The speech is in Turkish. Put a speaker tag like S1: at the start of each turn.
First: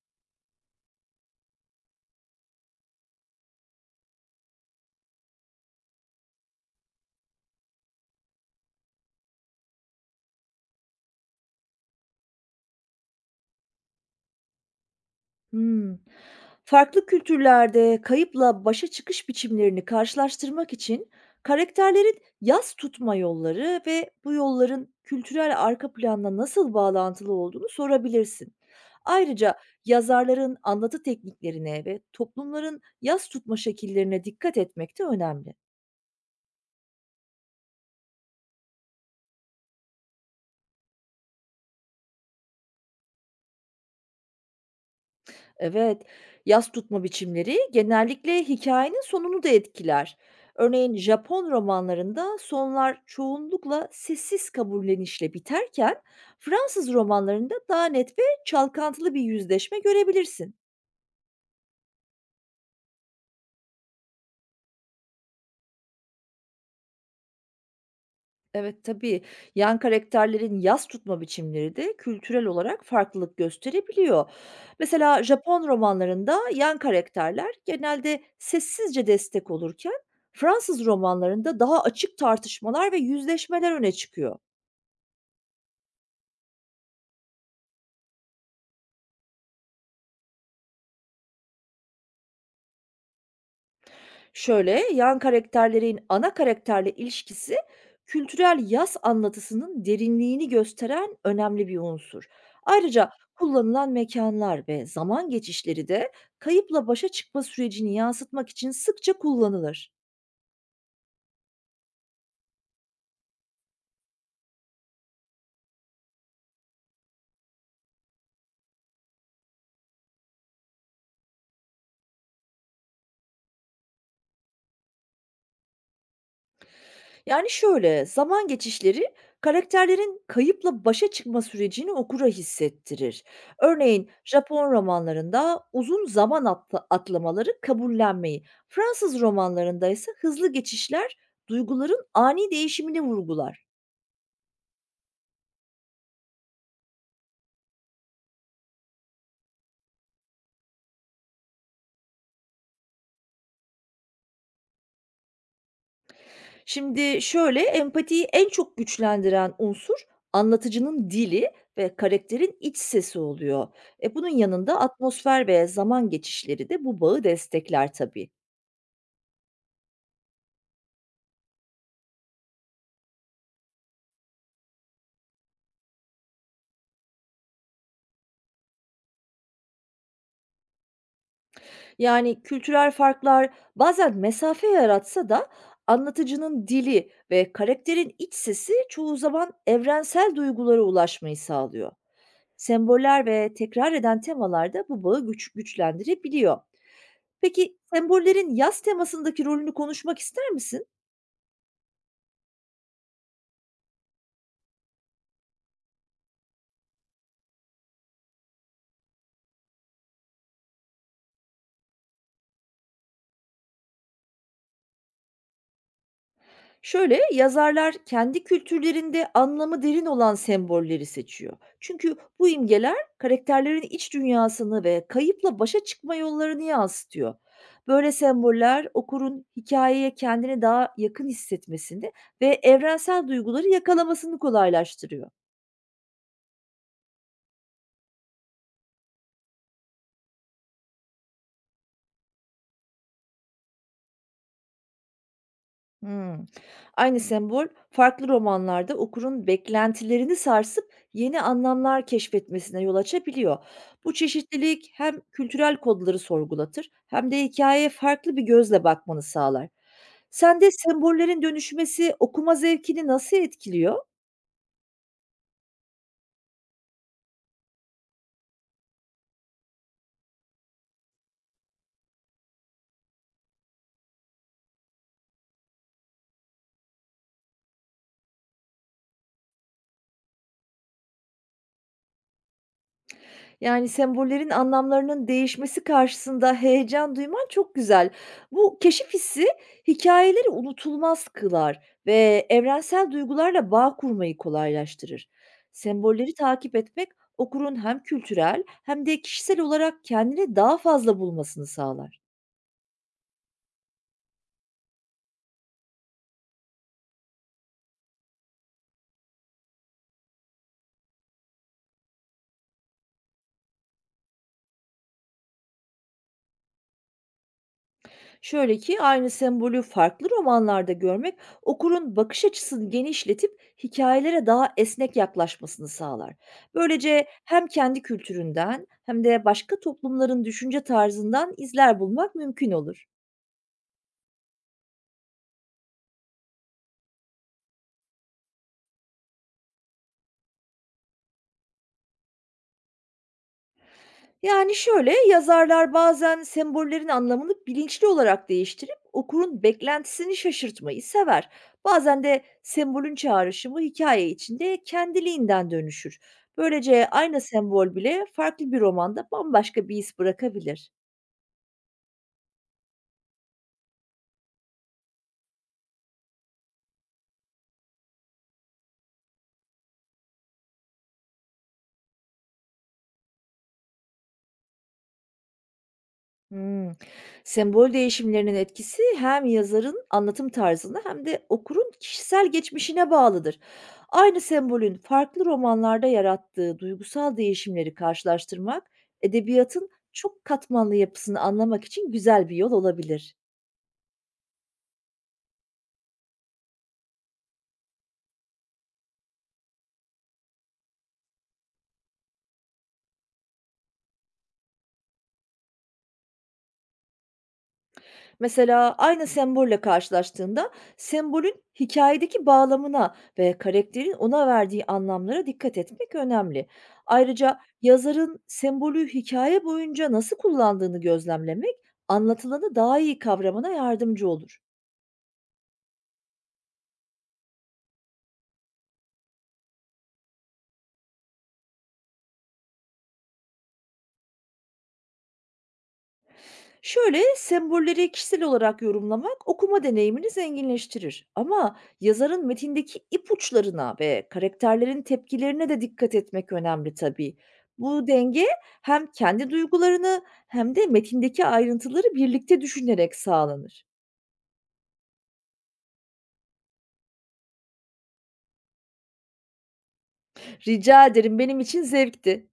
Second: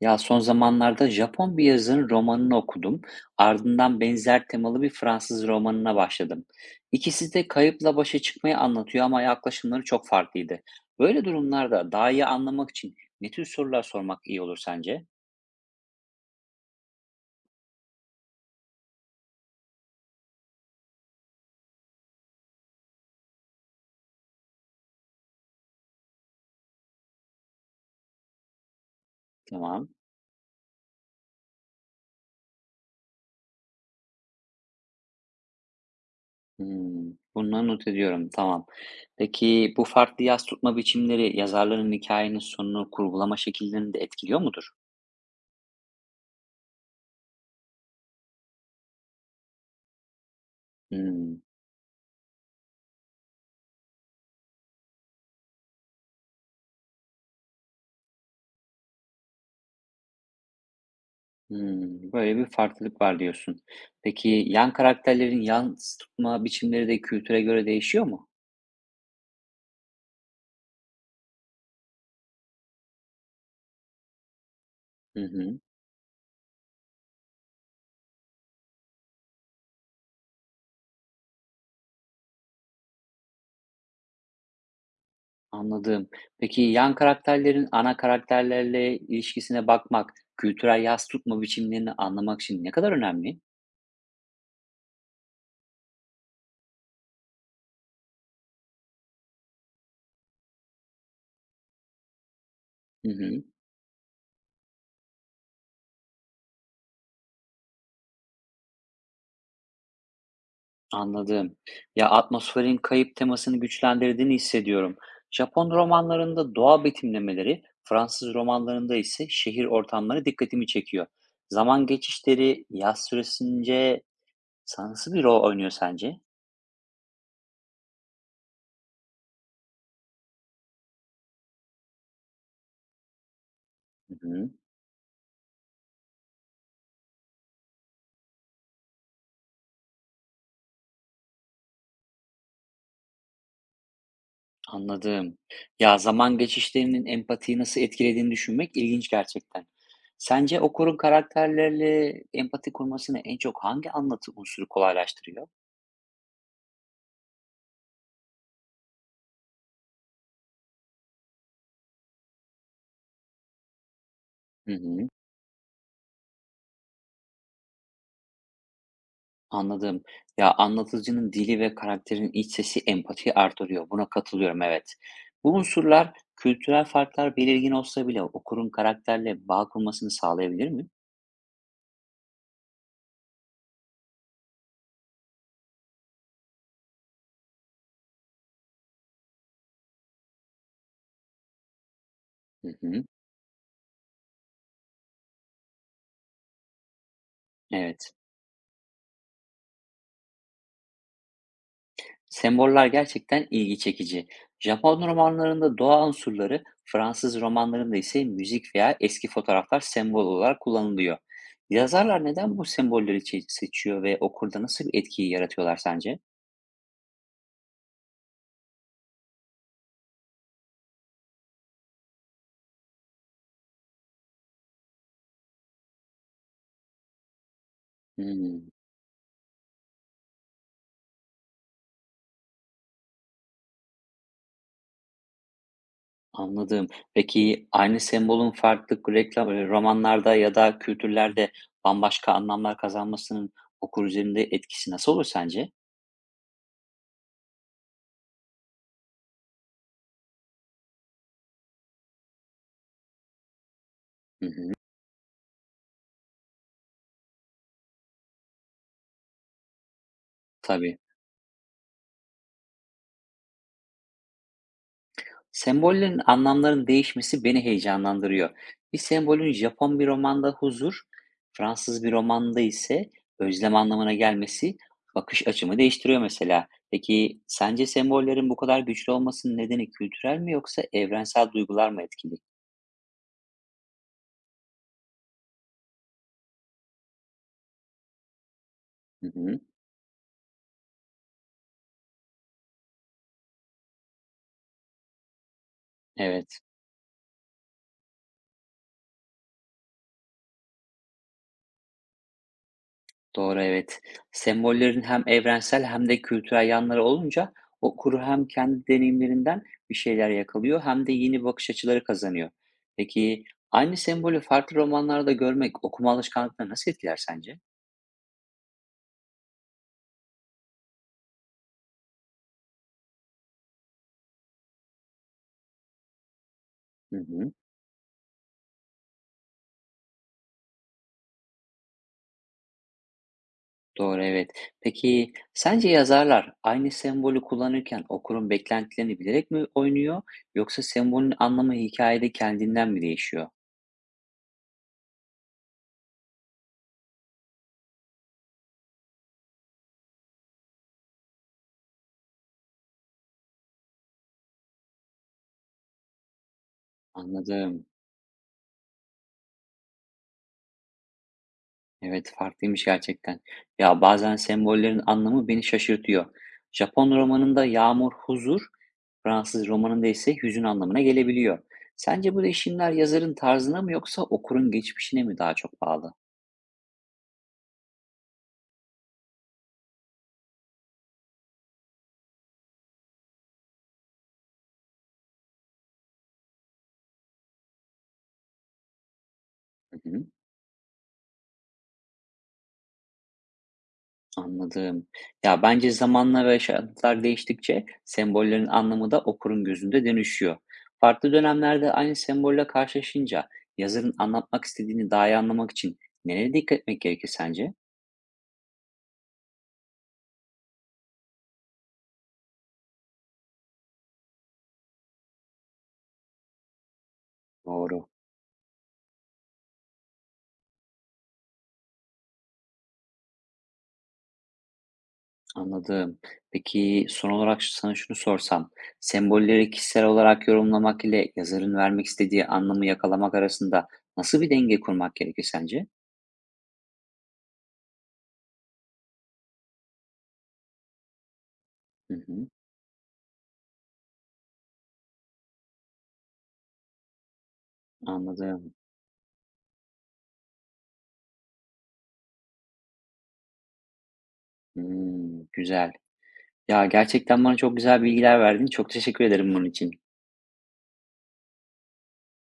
S1: Ya son zamanlarda Japon bir yazarın romanını okudum. Ardından benzer temalı bir Fransız romanına başladım. İkisi de kayıpla başa çıkmayı anlatıyor ama yaklaşımları çok farklıydı. Böyle durumlarda daha iyi anlamak için ne tür sorular sormak iyi olur sence?
S2: Hımm. Farklı kültürlerde kayıpla başa çıkış biçimlerini karşılaştırmak için karakterlerin yas tutma yolları ve bu yolların kültürel arka planla nasıl bağlantılı olduğunu sorabilirsin. Ayrıca
S1: Tamam.
S2: yazarların anlatı tekniklerine ve toplumların yas tutma şekillerine dikkat etmek de önemli.
S1: Hmm, bunları not ediyorum. Tamam. Peki bu farklı yaz tutma biçimleri yazarların hikayenin sonunu kurgulama şekillerini de etkiliyor mudur?
S2: Evet, yas tutma biçimleri genellikle hikayenin sonunu da etkiler. Örneğin
S1: Hmm.
S2: Japon romanlarında sonlar çoğunlukla sessiz kabullenişle biterken, Fransız romanlarında daha net ve çalkantılı bir yüzleşme görebilirsin.
S1: Böyle bir farklılık var diyorsun. Peki, yan karakterlerin yansıtma biçimleri de kültüre göre değişiyor mu?
S2: Evet, tabii. Yan karakterlerin yaz tutma biçimleri de kültürel olarak farklılık gösterebiliyor.
S1: Hı
S2: Mesela
S1: hı,
S2: Japon romanlarında yan karakterler genelde sessizce destek olurken Fransız romanlarında daha açık tartışmalar ve yüzleşmeler öne çıkıyor.
S1: anladım. Peki, yan karakterlerin ana karakterlerle ilişkisine bakmak, kültürel yas tutma biçimlerini anlamak için ne kadar önemli?
S2: Şöyle, yan karakterlerin ana karakterle ilişkisi kültürel yaz anlatısının derinliğini gösteren önemli bir unsur. Ayrıca
S1: Hı hı,
S2: kullanılan mekanlar ve zaman geçişleri de kayıpla başa çıkma sürecini yansıtmak için sıkça kullanılır.
S1: anladım. Ya, atmosferin kayıp temasını güçlendirdiğini hissediyorum. Japon romanlarında doğa betimlemeleri, Fransız romanlarında ise şehir ortamları dikkatimi çekiyor. Zaman geçişleri yaz süresince nasıl bir rol oynuyor sence?
S2: Yani şöyle, zaman geçişleri karakterlerin kayıpla başa çıkma sürecini okura hissettirir. Örneğin
S1: Hı hı,
S2: Japon romanlarında uzun zaman atlamaları kabullenmeyi, Fransız romanlarında ise hızlı geçişler duyguların ani değişimini vurgular.
S1: anladım. Ya, zaman geçişlerinin empatiyi nasıl etkilediğini düşünmek ilginç gerçekten. Sence okurun karakterlerle empati kurmasını en çok hangi anlatı unsuru kolaylaştırıyor?
S2: Şimdi şöyle, empatiyi en çok güçlendiren unsur anlatıcının dili ve karakterin iç sesi oluyor. E bunun
S1: Hı
S2: yanında
S1: hı,
S2: atmosfer ve zaman geçişleri de bu bağı destekler tabii.
S1: anladım. Ya, anlatıcının dili ve karakterin iç sesi empatiyi artırıyor. Buna katılıyorum, evet. Bu unsurlar kültürel farklar belirgin olsa bile okurun karakterle bağ kurmasını sağlayabilir mi?
S2: Yani kültürel farklar bazen mesafe yaratsa da anlatıcının dili ve karakterin iç sesi çoğu zaman evrensel duygulara ulaşmayı sağlıyor.
S1: Hı hı,
S2: Semboller ve tekrar eden temalar da bu bağı güçlendirebiliyor. Peki
S1: evet.
S2: sembollerin yaz temasındaki rolünü konuşmak ister misin?
S1: Semboller gerçekten ilgi çekici. Japon romanlarında doğa unsurları, Fransız romanlarında ise müzik veya eski fotoğraflar sembol olarak kullanılıyor. Yazarlar neden bu sembolleri seçiyor ve okurda nasıl bir etkiyi yaratıyorlar sence?
S2: Şöyle, yazarlar kendi kültürlerinde anlamı derin olan sembolleri seçiyor. Çünkü bu imgeler karakterlerin iç dünyasını ve kayıpla başa çıkma yollarını yansıtıyor. Böyle
S1: Hmm,
S2: semboller okurun hikayeye kendini daha yakın hissetmesini ve evrensel duyguları yakalamasını kolaylaştırıyor.
S1: anladım. Peki aynı sembolün farklı romanlarda ya da kültürlerde bambaşka anlamlar kazanmasının okur üzerinde etkisi nasıl olur sence?
S2: Hımm. Aynı sembol farklı romanlarda okurun beklentilerini sarsıp yeni anlamlar keşfetmesine yol açabiliyor. Bu
S1: Hı hı,
S2: çeşitlilik hem kültürel kodları sorgulatır hem de hikâyeye farklı bir gözle bakmanı sağlar. Sende
S1: tabii.
S2: sembollerin dönüşmesi okuma zevkini nasıl etkiliyor?
S1: Sembollerin anlamların değişmesi beni heyecanlandırıyor. Bir sembolün Japon bir romanda huzur, Fransız bir romanda ise özlem anlamına gelmesi bakış açımı değiştiriyor mesela. Peki sence sembollerin bu kadar güçlü olmasının nedeni kültürel mi yoksa evrensel duygular mı etkili?
S2: Yani, sembollerin anlamlarının değişmesi karşısında heyecan duyman çok güzel. Bu keşif
S1: Hı
S2: hissi
S1: hı,
S2: hikayeleri unutulmaz kılar ve evrensel duygularla bağ kurmayı kolaylaştırır. Sembolleri
S1: evet.
S2: takip etmek okurun hem kültürel hem de kişisel olarak kendini daha fazla bulmasını sağlar.
S1: Doğru, evet. Sembollerin hem evrensel hem de kültürel yanları olunca okur hem kendi deneyimlerinden bir şeyler yakalıyor hem de yeni bakış açıları kazanıyor. Peki aynı sembolü farklı romanlarda görmek okuma alışkanlıklarını nasıl etkiler sence?
S2: Şöyle ki aynı sembolü farklı romanlarda görmek okurun bakış açısını genişletip hikayelere daha esnek yaklaşmasını sağlar.
S1: Hı
S2: Böylece
S1: hı,
S2: hem kendi kültüründen hem de başka toplumların düşünce tarzından izler bulmak mümkün olur.
S1: doğru, evet. Peki sence yazarlar aynı sembolü kullanırken okurun beklentilerini bilerek mi oynuyor yoksa sembolün anlamı hikayede kendinden mi değişiyor?
S2: Yani şöyle, yazarlar bazen sembollerin anlamını bilinçli olarak değiştirip okurun beklentisini şaşırtmayı sever. Bazen de sembolün çağrışımı hikaye içinde kendiliğinden dönüşür. Böylece aynı
S1: Anladım.
S2: sembol bile farklı bir romanda bambaşka bir iz bırakabilir.
S1: Evet, farklıymış gerçekten. Ya bazen sembollerin anlamı beni şaşırtıyor. Japon romanında yağmur huzur, Fransız romanında ise hüzün anlamına gelebiliyor. Sence bu değişimler yazarın tarzına mı yoksa okurun geçmişine mi daha çok bağlı?
S2: Hımm. Sembol değişimlerinin etkisi hem yazarın anlatım tarzına hem de okurun kişisel geçmişine bağlıdır. Aynı sembolün farklı romanlarda yarattığı duygusal değişimleri karşılaştırmak, edebiyatın
S1: Hı hı,
S2: çok katmanlı yapısını anlamak için güzel bir yol olabilir.
S1: anladım. Ya bence zamanla ve şartlar değiştikçe sembollerin anlamı da okurun gözünde dönüşüyor. Farklı dönemlerde aynı sembolle karşılaşınca yazarın anlatmak istediğini daha iyi anlamak için nereye dikkat etmek gerekir sence?
S2: Mesela aynı sembolle karşılaştığında sembolün hikayedeki bağlamına ve karakterin ona verdiği anlamlara dikkat etmek önemli. Ayrıca
S1: Doğru.
S2: yazarın sembolü hikaye boyunca nasıl kullandığını gözlemlemek anlatılanı daha iyi kavramana yardımcı olur.
S1: Anladım. Peki son olarak sana şunu sorsam. Sembolleri kişisel olarak yorumlamak ile yazarın vermek istediği anlamı yakalamak arasında nasıl bir denge kurmak gerekir sence?
S2: Şöyle, sembolleri kişisel olarak yorumlamak okuma deneyimini zenginleştirir. Ama
S1: Hı
S2: yazarın
S1: hı,
S2: metindeki ipuçlarına ve karakterlerin tepkilerine de dikkat etmek önemli tabii. Bu denge
S1: anladım.
S2: hem kendi duygularını hem de metindeki ayrıntıları birlikte düşünerek sağlanır.
S1: Hmm, güzel. Ya gerçekten bana çok güzel bilgiler verdin. Çok teşekkür ederim bunun için.
S2: Rica ederim, benim için zevkti.